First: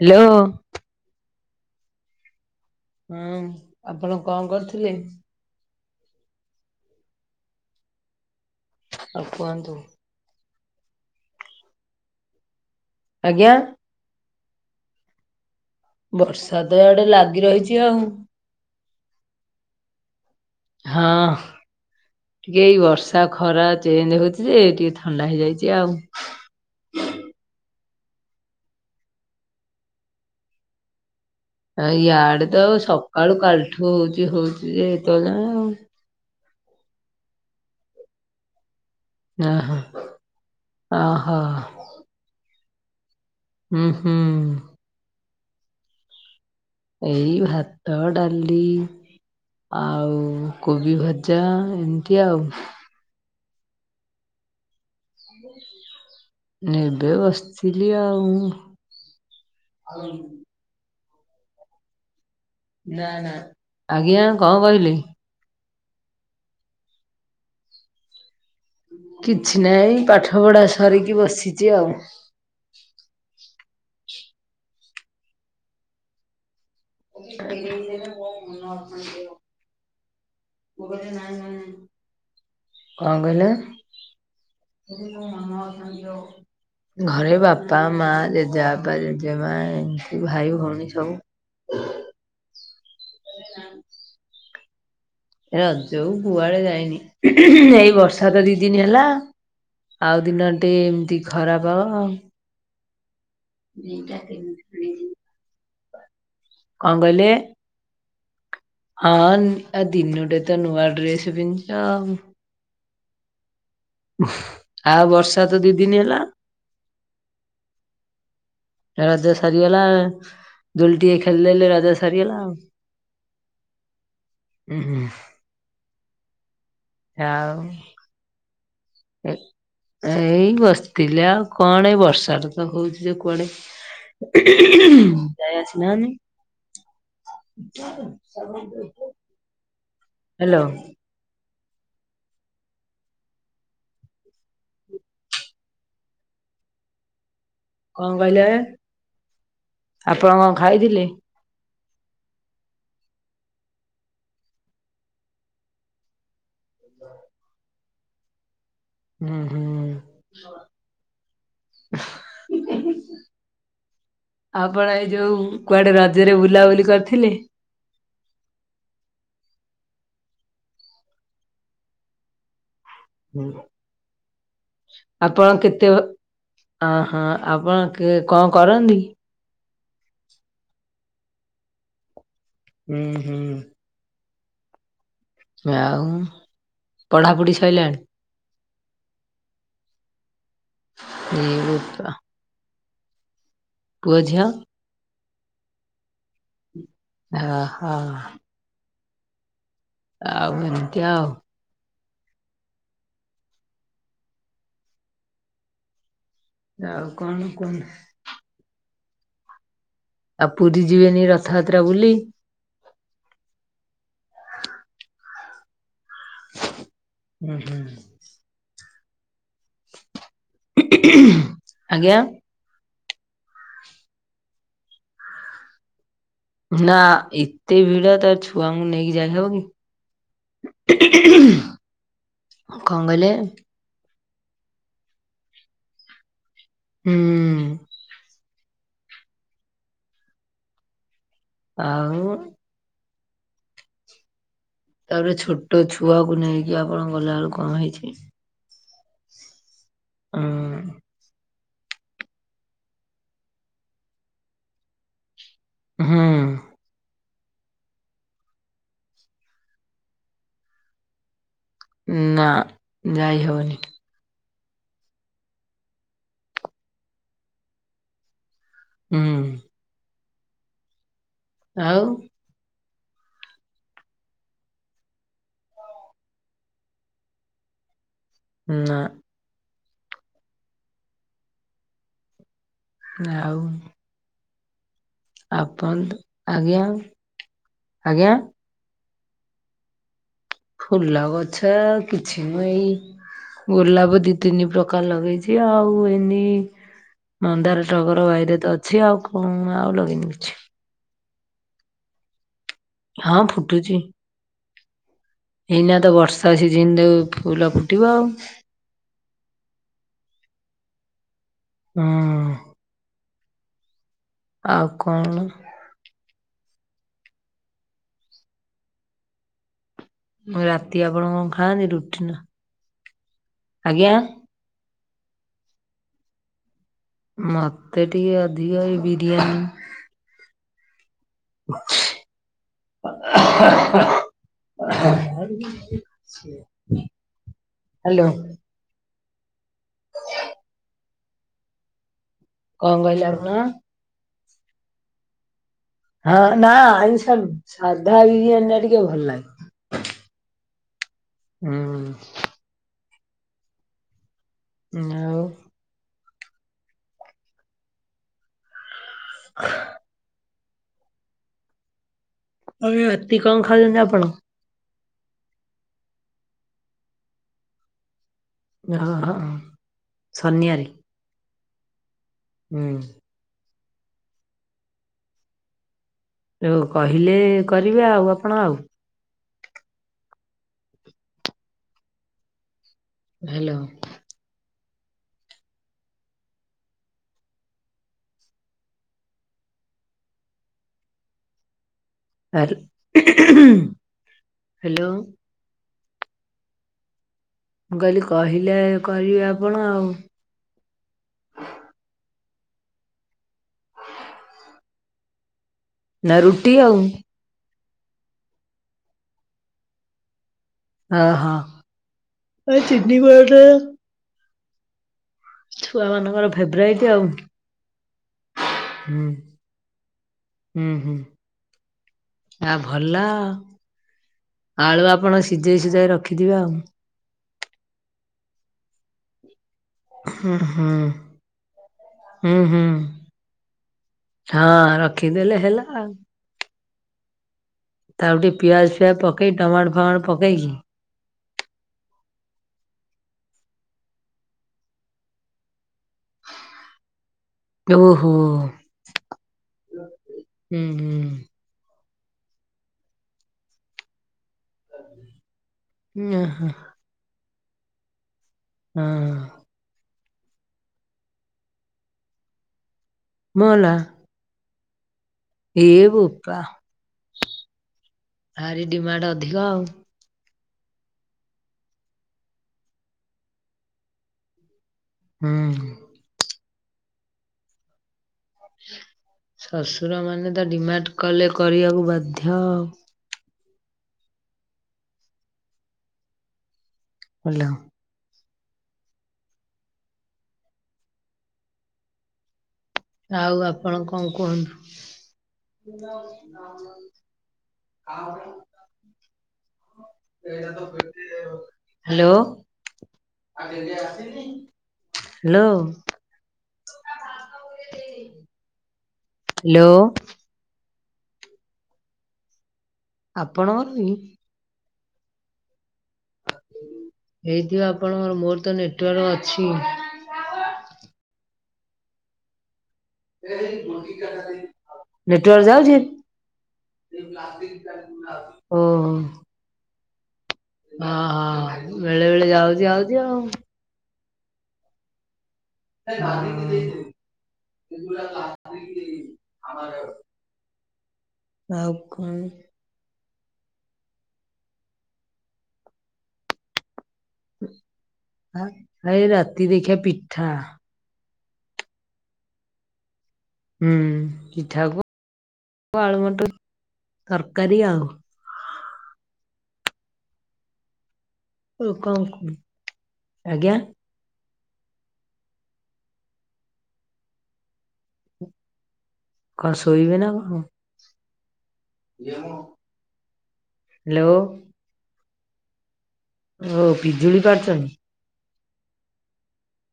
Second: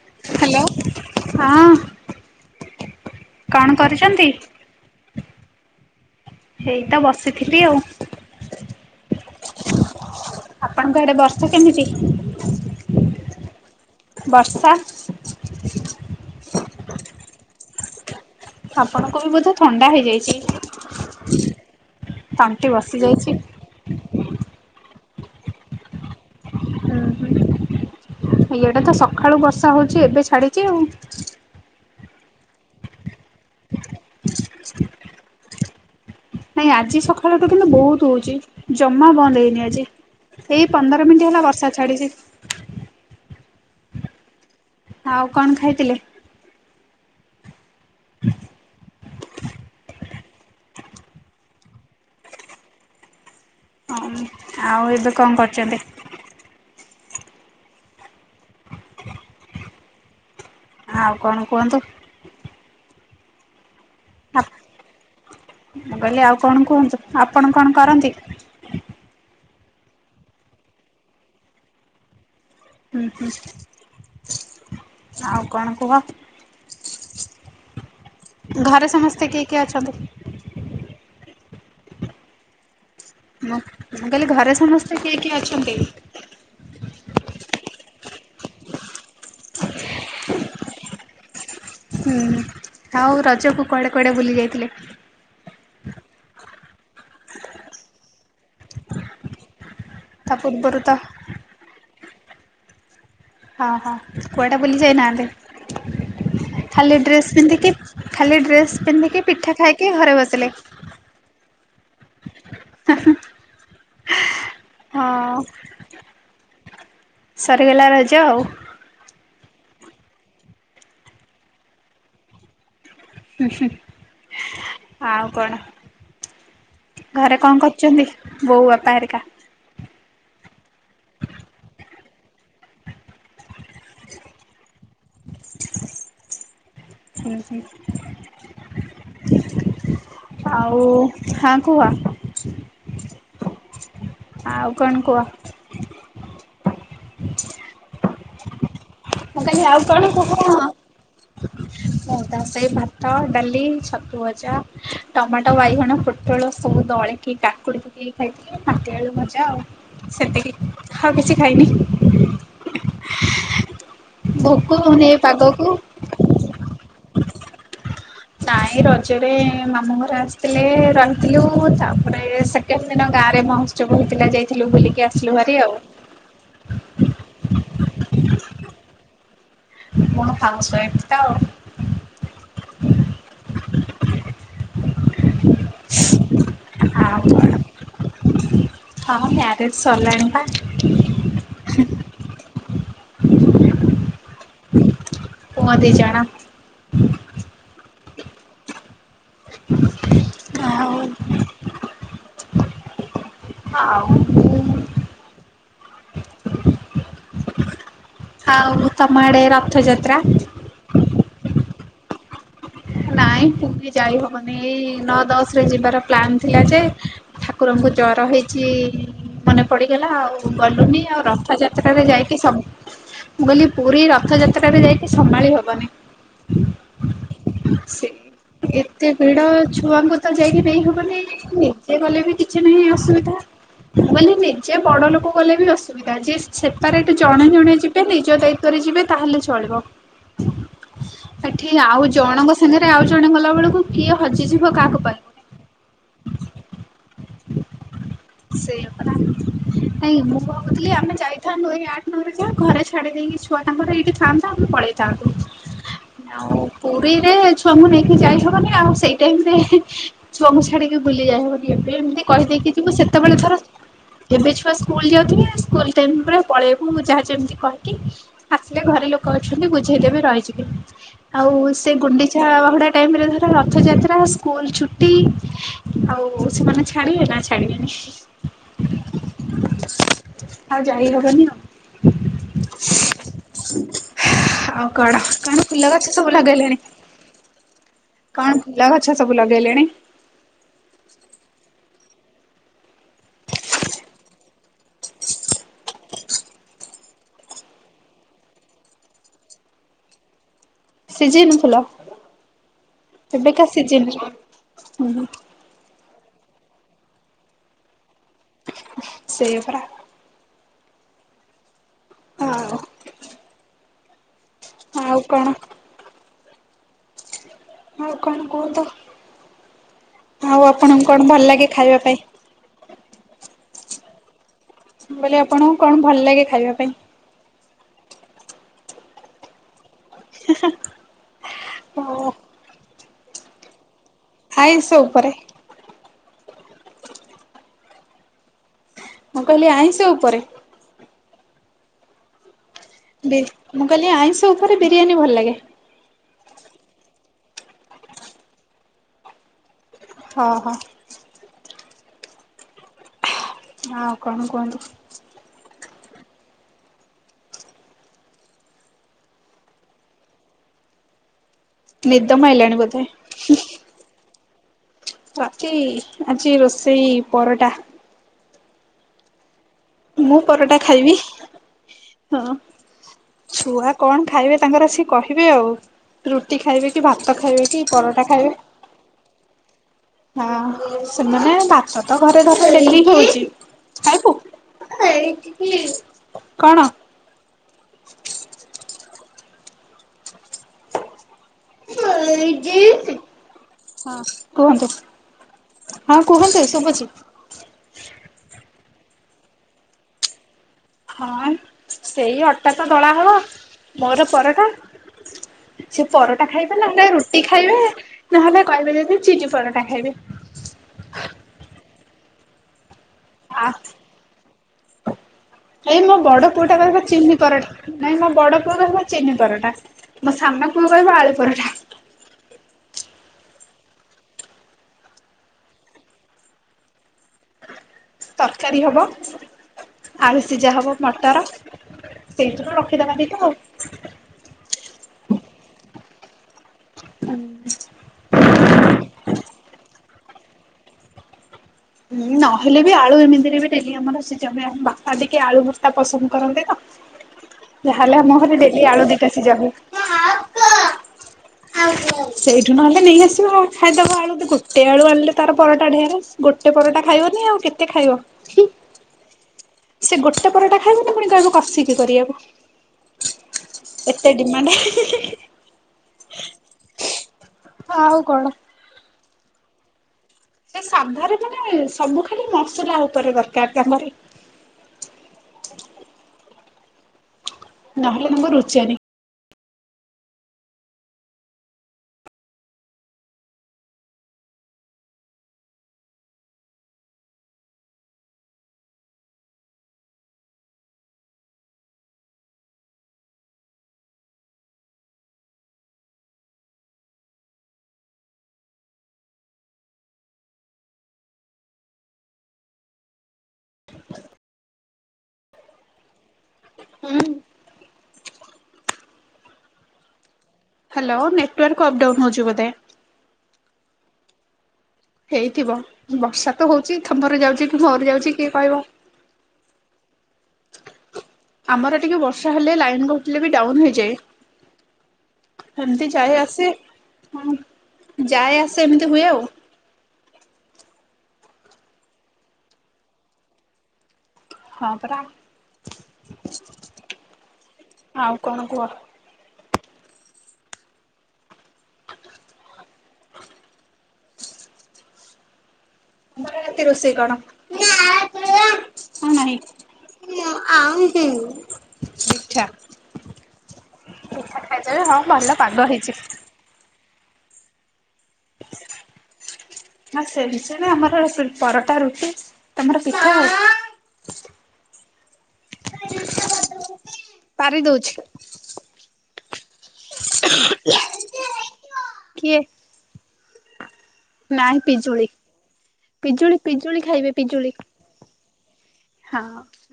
Hello. Hello. ହଁ ହଁ କଣ ଆପଣ କରୁଛନ୍ତି? କଣ କରୁଥିଲେ? ହେଇତ ବସିଥିଲି ଆଉ ଆଉ କୁହନ୍ତୁ? ଆପଣଙ୍କ ଆଡେ ବର୍ଷା କେମିତି? ଆଜ୍ଞା। ବର୍ଷା। ବର୍ଷାତ ଏଆଡେ ଲାଗି ରହିଛି ଆଉ ଆପଣଙ୍କୁ ବି ବୋଧେ ଥଣ୍ଡା ହଁ ହେଇଯାଇଛି। ଟିକେ ତଣ୍ଟି ଏଇ ବସି ବର୍ଷା ଯାଇଛି। ଖରା ଚେଞ୍ଜ ହଉଛି ଯେ ଟିକେ ଥଣ୍ଡା ହେଇଯାଇଛି ଆଉ ଏଇଟା ତ ସକାଳୁ ବର୍ଷା ହଉଛି ଏବେ ଛାଡିଛି ଆଉ ଆ ୟାଡେ ତ ସକାଳୁ କାଲଠୁ ହଉଚ ହଉଛି ଯେ ଏତେବେଳେ ଯାଏଁ। ନାଇଁ ଆଜି ସକାଳୁ ତ କିନ୍ତୁ ବହୁତ ହଉଛି। ଜମା ବନ୍ଦ ହେଇନି ଆଉ। ଆଜି ଏଇ ଓହୋ ପନ୍ଦର ମିନିଟ୍ ଓହୋ ହେଲା ବର୍ଷା ଛାଡ଼ିଛି। ହୁଁ ହୁଁ। ଆଉ କଣ ଖାଇଥିଲେ? ଏଇ ଭାତ ଡାଲି। ଆଉ କୋବି ଭଜା ଏମିତି ଆଉ ହଁ ଆଉ ଏବେ କଣ କରୁଛନ୍ତି? [inaudible] ଏବେ ବସିଥିଲି ଆଉ ଆଉ କଣ କୁହନ୍ତୁ? ନା ନା ଆଜ୍ଞା କଣ କହିଲି? ମୁଁ କହିଲି ଆଉ କଣ କୁହନ୍ତୁ, ଆପଣ କଣ କରନ୍ତି? କିଛି ନାହିଁ ପାଠ ପଢ଼ା ସରିକି ବସିଛି ଆଉ ହୁଁ ହୁଁ ଆଉ କଣ କୁହ? ଘରେ ସମସ୍ତେ [unintelligible] କିଏ କିଏ ଅଛନ୍ତି? [unintelligible] କଣ କହିଲେ? ମୁଁ ମୁଁ କହିଲି ଘରେ ସମସ୍ତେ କିଏ କିଏ ଅଛନ୍ତି? [unintelligible] ଘରେ ବାପା ମା ଜେଜେବାପା ଜେଜେମା ଏମିତି ଭାଇ ଭଉଣୀ ସବୁ ହୁଁ ଆଉ ରଜକୁ କୁଆଡ଼େ କୁଆଡ଼େ ବୁଲି ଯାଇଥିଲେ? ରଜ କୁ କୁଆଡେ ଯାଇନି ଏଇ ବର୍ଷା ତ ଦି ଦିନ ହେଲା। ଆଉ ତା ଦିନଟେ ପୂର୍ବରୁ ତ ଏମିତି ଖରାପ ହଁ ହଁ କୁଆଡେ ବୁଲି ଯାଇନାହାନ୍ତି ଖାଲି କଣ କହିଲେ? ଡ୍ରେସ୍ ପିନ୍ଧିକି ଖାଲି ଡ୍ରେସ୍ ହଁ ପିନ୍ଧିକି ପିଠା ଆ ଖାଇକି ଘରେ ଦିନଟୁ ବସିଲେ। ତ ନୂଆ ଡ୍ରେସ୍ ପିନ୍ଧିଚ ଆଉ। [unintelligible] ଆଉ ବର୍ଷା ହଁ ତ ଦି ଦିନ ହେଲା। ସରିଗଲା ରଜ ଆଉ। ରଜ ସରିଗଲା ଦୋଳି ଟିକେ ଖେଳିଦେଲେ ରଜ ସରିଗଲା ଆଉ। ଆଚ୍ଛା ଉହୁଁ ଆଉ କଣ ଘରେ ଆଉ କଣ କରୁଚନ୍ତି ବୋଉ ବାପା ହେରିକା? ଏ ଏଇ ବସିଥିଲ ଆଉ କଣ ଏଇ ବର୍ଷାଟା ତ ହୋଉଚି ଯେ କୁଆଡେ [unintelligible] ଗାଇ ଆସି ନାହାନ୍। ହୁଁ ହୁଁ। ହାଲୋ। ଆଉ ହଁ କୁହ ଆଉ କଣ କୁହ। କଣ କହିଲେ? ମୁଁ କହିଲି ଆଉ କଣ ଆପଣ କୁହ। ଖାଇଥିଲେ? କଣ ତାହା ସେଇ ଭାତ, ଡାଲି, ଛତୁ ଭଜା ଟମାଟ, ବାଇଗଣ, ପୋଟଳ ସବୁ ଦଳକି କାକୁଡି [unintelligible] ଖାଇଥିଲି ମାଟି ଆଳୁ ହୁଁ ମଜା ଆଉ ହୁଁ ସେତିକି ଆଉ କିଛି ଖାଇନି। ଭୋକ ଆପଣ ହଉନି ଏଇ ଯୋଉ ପାଗକୁ କୁଆଡେ ରଜରେ ବୁଲାବୁଲି କରିଥିଲେ? ନାଇଁ ରଜରେ ମାମୁଁ ଘର ଆସିଥିଲେ ରହିଥିଲୁ। ତାପରେ ସେ କେତେ ଦିନ ଗାଁରେ ମହୋତ୍ସବ ହେଇଥିଲା ଯାଇଥିଲୁ ବୁଲିକି ଆସିଲୁ ଭାରି ଆଉ। ଅ ହଁ ଆପଣ କିଏ କଣ କରନ୍ତି? କଣ ହାଉସ୍ ୱାଇଫ ତ। ହୁଁ ହୁଁ। ଆଉ ଆଉ ପଢାପୁଢି ସ‌ଇଲାଣି? ହଁ ମ୍ୟାରେଜ ସରିଲାଣି ପା। ଉଁ ବୋହୁତ [inaudible] ପୁଅ, ଝିଅ। ପୁଅଁ ଦିଇ ଜଣ। ଅ ହ। [inaudible] ଆଉ ଏମିତି ଆଉ। [inaudible] ଆଉ ଆଉ କଣ କୁହନ୍ତୁ। ଆଉ ତମ ଆଡେ ରଥଯାତ୍ରା ଆଉ ପୁରି ଯିବେନି ରଥଯାତ୍ରା ବୁଲି? ନାଇଁ ପୁରି ଯାଇହବନି ଏଇ ନଅ ଦଶରେ ଯିବାର ପ୍ଲାନ୍ ଥିଲା ଯେ ଠାକୁରଙ୍କୁ ଜର ହେଇଚି। ମନେ ପଡିଗଲା ଆଉ ଗଲୁନି ଆଉ ରଥଯାତ୍ରାରେ ଆଜ୍ଞା ଯାଇକି ସବ୍ ମୁଁ କହିଲି ପୁରି ରଥଯାତ୍ରାରେ ଯାଇକି ସମାଳି ହବନି। ନାଁ ଏ ସେ ଏତେ ଭିଡ ଛୁଆଙ୍କୁ ତ ଯାଇକି ନେଇ ହବନିି [unintelligible] ସେ ଗଲେ ବି କିଛି ନାହିଁ କଣ କହିଲେ ଅସୁବିଧା। ମୁଁ କଇଲି ନିଜେ ବଡ ଲୋକ ଗଲେ ବି ଅସୁବିଧା ଯେ ସେପାରେଟ୍ ଜଣେ ହୁଁ ଜଣେ ଯି ବେ ନିଜ ଦାୟିତ୍ୱରେ ଯିବେ ତାହେଲେ ଚଳିବ ଏଠି ଆଉ ଜଣଙ୍କ ସାଙ୍ଗରେ ଆଉ ଜଣେ ଗଲା ବେଳକୁ କିଏ ହଜିଯିବ କାହାକୁ ପାଇବନି। ତାପରେ ଛୋଟ ଛୁଆକୁ ନେଇକି ଆପଣ ଗଲାବେଳୁ କଣ ହେଇଛି? ସେଇ ନାଇଁ ମୁଁ କଉଥିଲି ଉଁ ଆମେ ଯାଇ ଥାନ୍ତୁ ଏଇ ଅଠ ନଅରେ ଯା ଘରେ ଛାଡି ଦେଇକି ଛୁଆ ତାଙ୍କର ଏଇଠି ଥାଆନ୍ତା ଆମେ ପଳେଇଥାନ୍ତୁ। ହୁଁ। ହଉ। ପୁରୀରେ ଛୁଆଙ୍କୁ ନେଇକି ଯାଇହବନି ଆଉ ସେଇ ଟାଇମ୍ ରେ ଛୁଆଙ୍କୁ ଛାଡିକି ବୁଲି ଯାଇ ହବନି। ଏବେ ଏମ୍ତି କହି ନା ଦେଇକି ଯିବୁ ଯାଇ ସେତେବେଳେ ଥର ହବନି ଏବେ ଛୁଆ ସ୍କୁଲ ଯାଉଥିବେ ସ୍କୁଲ ଟାଇମ୍ ରେ ପଳେଇବୁ ମୁଁ ଯାହା ଯେମିତି କହିକି ଆସିଲେ ଘରେ ଲୋକ ହୁଁ ଅଛନ୍ତି ବୁଝେଇଦେବେ ରହିଯିବି ଆଉ ସେ ଗୁଣ୍ଡି ଚା ଟାଇମ୍ ରେ ଧର ରଥଯାତ୍ରା ସ୍କୁଲ୍ ଛୁଟି ଆଉ ସେମାନେ ଛାଡିଏ ନା ଛାଡିବେନି? ନା। ଆଉ ଯାାଇ ହବନି ଆଉ। ଆଉ। ଆଉ କଣ କଣ ଫୁଲ ଆପଣ ଗଛ ସବୁ ଲଗେଇଲେଣି? ଆଜ୍ଞା। ଆଜ୍ଞା କଣ ଫୁଲ ଗଛ ସବୁ ଲଗେଇଲେଣି? ଫୁଲ ଗଛ କିଛି ନୁଁଅ ଏଇ ଗୋଲାପ ଦି ତିନି ପ୍ରକାର ଲଗେଇଛି ଆଉ ଏନି ମନ୍ଦାର ଟଗର ବାଇରେ ତ ଅଛି ଆଉ କଣ ଆଉ ଲଗେଇନି କିଛି। ସିଜିନ୍ ଫୁଲ ହଁ ଏବେକା ଫୁଟୁଛି। ସିଜିନ୍ ରେ ହୁଁ ହୁଁ। ଏଇନା ତ ବର୍ଷା ସିଜିନ୍ ରେ ଫୁଲ ଫୁଟିବ ଆଉ। ସେୟା ପରା। ହୁଁ। ହଁ। ଆଉ କଣ? ଆଉ କଣ କୁହତ? ଆଉ ରାତି ଆପଣଙ୍କୁ ଆପଣ କଣ ଭଲ ଲାଗେ ଖାଆନ୍ତି ଖାଇବା ରୁଟି ପାଇଁ? ନା ଆଜ୍ଞା। ମୁଁ କଇଲି ଆପଣଙ୍କୁ କଣ ଭଲ୍ ଲାଗେ ଖାଇବା ପାଇଁ? ମତେ ଟିକେ ଅଧିକ ଏଇ ବିରିୟାନୀ। ଓ ଆଇଁଷ ଉପରେ ହାଲୋ। ମୁଁ କହିଲି ଆଇଁଷ ଉପରେ। କଣ କହିଲେ ବି ଆପଣ? ମୁଁ କହିଲି ଆଇଁଷ ଉପରେ ବିରିୟାନୀ ଭଲ୍ ଲାଗେ। ହଁ ନା ଆଇଁଷ ସାଧା ବିରିୟାନୀଟା ଟିକେ ଭଲ୍ ଲାଗେ। ଓ ହ। ହୁଁ। ଆଉ କଣ କୁହନ୍ତୁ। ଆଉ। ହ ନିଦ ମାଇଲାଣି ଆଉ ବୋଧେ। ରାତି କଣ ଖାଉଛନ୍ତି ଆପଣ? ରାତି ଆଜି ରୋଷେଇ ପରଟା। [unintelligible] ମୁଁ ପରଟା ଶନିବାରେ। ଖାଇବି ହଁ। ହୁଁ। ଛୁଆ କଣ ଖାଇବେ ତାଙ୍କର ସିଏ କହିବେ ଆଉ। ରୁଟି ଯୋଉ ଖାଇବେ କି ଭାତ କହିଲେ ଖାଇବେ କି କରିବେ ପରଟା ଆଉ ଖାଇବେ। ଆପଣ ଆଉ। ହଁ ସେମାନେ ଭାତ ତ ଘରେ ଧର ଡେଲି ହଉଛି। ହ୍ୟାଲୋ। [unintelligible] କୁହନ୍ତୁ। ହ୍ୟାଲୋ ହଁ କୁହନ୍ତୁ ଶୁଭୁଛି। ମୁଁ କହିଲି କହିଲେ କରିବେ ଆପଣ ଆଉ। ହଁ ସେଇ ଅଟା ତ ଦଳା ହବ ମୋର ପରଟା। ସିଏ ନା ପରଟା ରୁଟି ଖାଇବେ ଆଉ ନହେଲେ ରୁଟି ଖାଇବେ, ନହେଲେ କହିବେ ଯଦି ଚିନି ପରଟା ଖାଇବେ। ଅ ହଁ, ଏ, ଚିନି ପରଟା। ଏଇ ଛୁଆ ମୋ ମାନଙ୍କର ବଡ ପୁଅଟା ଫେବରାଇଟ କହିବ ଆଉ ଚିନି ପରଟା। ନାଇଁ ମୋ ବଡ ପୁଅ କହିବ ହୁଁ। ଚିନି ପରଟା, ମୋ ସାନ ପୁଅ ହୁଁ ହୁଁ କହିବ ଆଳୁ ପରଟା। ଆ ଭଲ। ଆଳୁ ଆପଣ ସିଝେଇ ସିଝାଇ ରଖିଥିବେ ଆଉ। ତରକାରୀ ହବ। ଆଳୁ ହୁଁ ସିଝା ହୁଁ ହବ ମଟର ହୁଁ ସେଇଥିରୁ ହୁଁ ରଖିଦବା ଦି ଟା ଆଉ। ହଁ, ରଖିଦେଲେ ହେଲା ଆଉ। ହୁଁ। ତାକୁ ଟିକେ ପିଆଜ ଫିଆଜ ପକେଇ ଟମାଟୋ ଫମାଟୋ ପକେଇକି। ହୁଁ ନହେଲେ ବି ଆଳୁ ଏମିତିରେ ବି ଡେଲି ଆମର ସିଜା ହୁଏ ଆମ ବାପା ଟିକେ ଆଳୁ ଭତ୍ତା ପସନ୍ଦ କରନ୍ତୀ ତ। ଯାହା ହେଲେ ଓହୋ। ଆମ ଘରେ ଡେଲି ଆଳୁ ଦିଟା ସିଝା ହୁଏ। ହୁଁ ହୁଁ ସେଇଠୁ ନହେଲେ ନେଇ ଆସିବ ଖାଇଦବ ଆଳୁ ଗୋଟେ ଆଳୁ ଆଣିଲେ ତାର ପରଟା ଢେରେ। ହଁ। ଗୋଟା ଖାଇବନି ଆଉ କେତେ ଖାଇବ? ହୁଁ। ସେ ଗୋଟେ ପରଟା ଖାଇବନି ପୁଣି କହିବ କସିକି କରିବାକୁ। ମଲା ଏତେ ଡିମାଣ୍ଡ। ଏ ବୋପା। ଆଉ କଣ? ଭାରି ଡିମାଣ୍ଡ ଅଧିକ ଆଉ। ସେ ସାଧାରେ ମାନେ ସବୁ ଖାଲି ମସଲା ଉପରେ ଦରକାର ତାଙ୍କରି। ହୁଁ। ନହେଲେ ତାଙ୍କୁ ରୁଚେନି। ଶଶୁର ମାନେ ତ ଡିମାଣ୍ଡ କଲେ କରିବାକୁ ବାଧ୍ୟ। ଭଲ। ଆଉ ଆପଣ କଁ କୁହନ୍ତୁ? ଆଉ ହାଲୋ। ହାଲୋ। ହୁଁ। Hello. Hello network up down ହେଉଚି ବୋଧେ? [unintelligible] ହେଇଥିବ, ବର୍ଷା ତ ହଉଚି ତମର ଯାଉଚି କି ହେଇଥିବ ମୋର ଆପଣଙ୍କର ଯାଉଚି କିଏ କହିବ। [unintelligible] ଅଛି। ଆମର ଟିକେ ବର୍ଷା ହେଲେ ଲାଇନ୍ କ [inaudible] ନେଟୱର୍କ ଯାଉଚି ଏମିତି ଯାଏ ଆସେ ହଁ ହାରି, ଯାଏ ଆସେ ଏମିତି ଓହୋ। ହୁଏ ଆଉ। ହଁ-ହଁ ବେଳେବେଳେ ଯାଉଚି ଆଉଚି ଆଉ। ହଁ ପରା। ଆଉ କଣ କୁହ [inaudible] ଆଉ କଣ? [unintelligible] ରାତିରେ ରୋଷେଇ କଣ? ଏଇ ହଁ ନାହିଁ। ରାତିକି ଦେଖିିଆ ପିଠା। ପିଠା। ହୁଁ, ପିଠା ଖାଇଦେବେ ପିଠାକୁ ହଁ ଭଲ ପାଗ ହେଇଛି। ଆଳୁମଟର ତରକାରୀ ଆଉ। ନା ସେ ବିଷୟେରେ ଆମର [unintelligible] ଓ ପରଟା କଣ ରୁଟି, ତମର ପିଠା ଆଜ୍ଞା [unintelligible] ପାରି ଦଉଚି। କଣ ଶୋଇବେ ନା କଣ? କିଏ ହାଲୋ। ନାଇଁ ଓ ପିଜୁଳି-ପିଜୁଳି-ପିଜୁଳି ଖାଇବେ ପିଜୁଳି। ପାରୁଛନ୍ତି? ହଁ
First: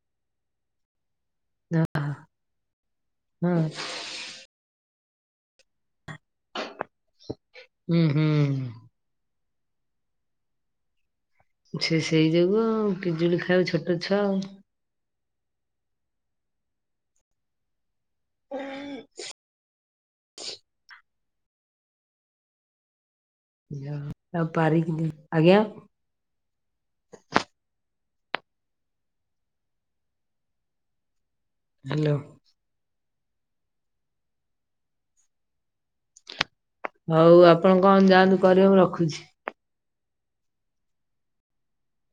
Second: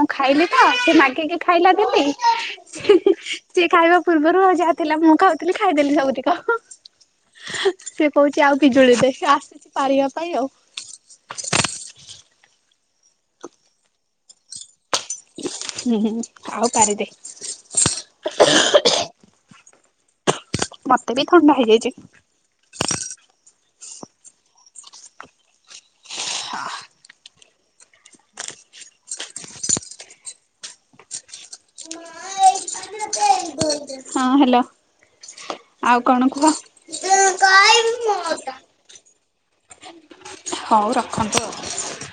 ମୁଁ ଖାଇଲି ତ ସିଏ ମାଗିକି ଖାଇଲା ହଁ ଦିଦି ହିଁ-ହିଁ ହଁ ସିଏ ଖାଇବା ପୂର୍ବରୁ ଆଉ ଯାହା ଥିଲା ମୁଁ ଖାଉଥିଲି ଖାଇଦେଲି ସବୁତିକ ହଁ। ହୁଁ ସେ କହୁଚି ଆଉ ହୁଁ ପିଜୁଳି ଦେ ସିଏ ଆସିଚି ପାରିବା ପାଇଁ ଆଉ। ସେ ସେଇ ଯୋଗୁ ଆଉ, ପିଜୁଳି ଖାଇବ ଛୋଟ ଛୁଆ ଆଉ। ହୁଁ-ହୁଁ ଆଉ ପାରିଦେ। ହୁଁ। ମତେ ବି ଥଣ୍ଡା ହେଇଯାଇଚି। ତାକୁ ପାରିକି [unintelligible] ହାଲୋ। ହଁ ହାଲୋ, ଆଉ କଣ କୁହ। ହଉ ଆପଣ କଣ ଯାଆନ୍ତୁ କରିବେ, ମୁଁ ରଖୁଛି। ହଉ ରଖନ୍ତୁ ଆଉ।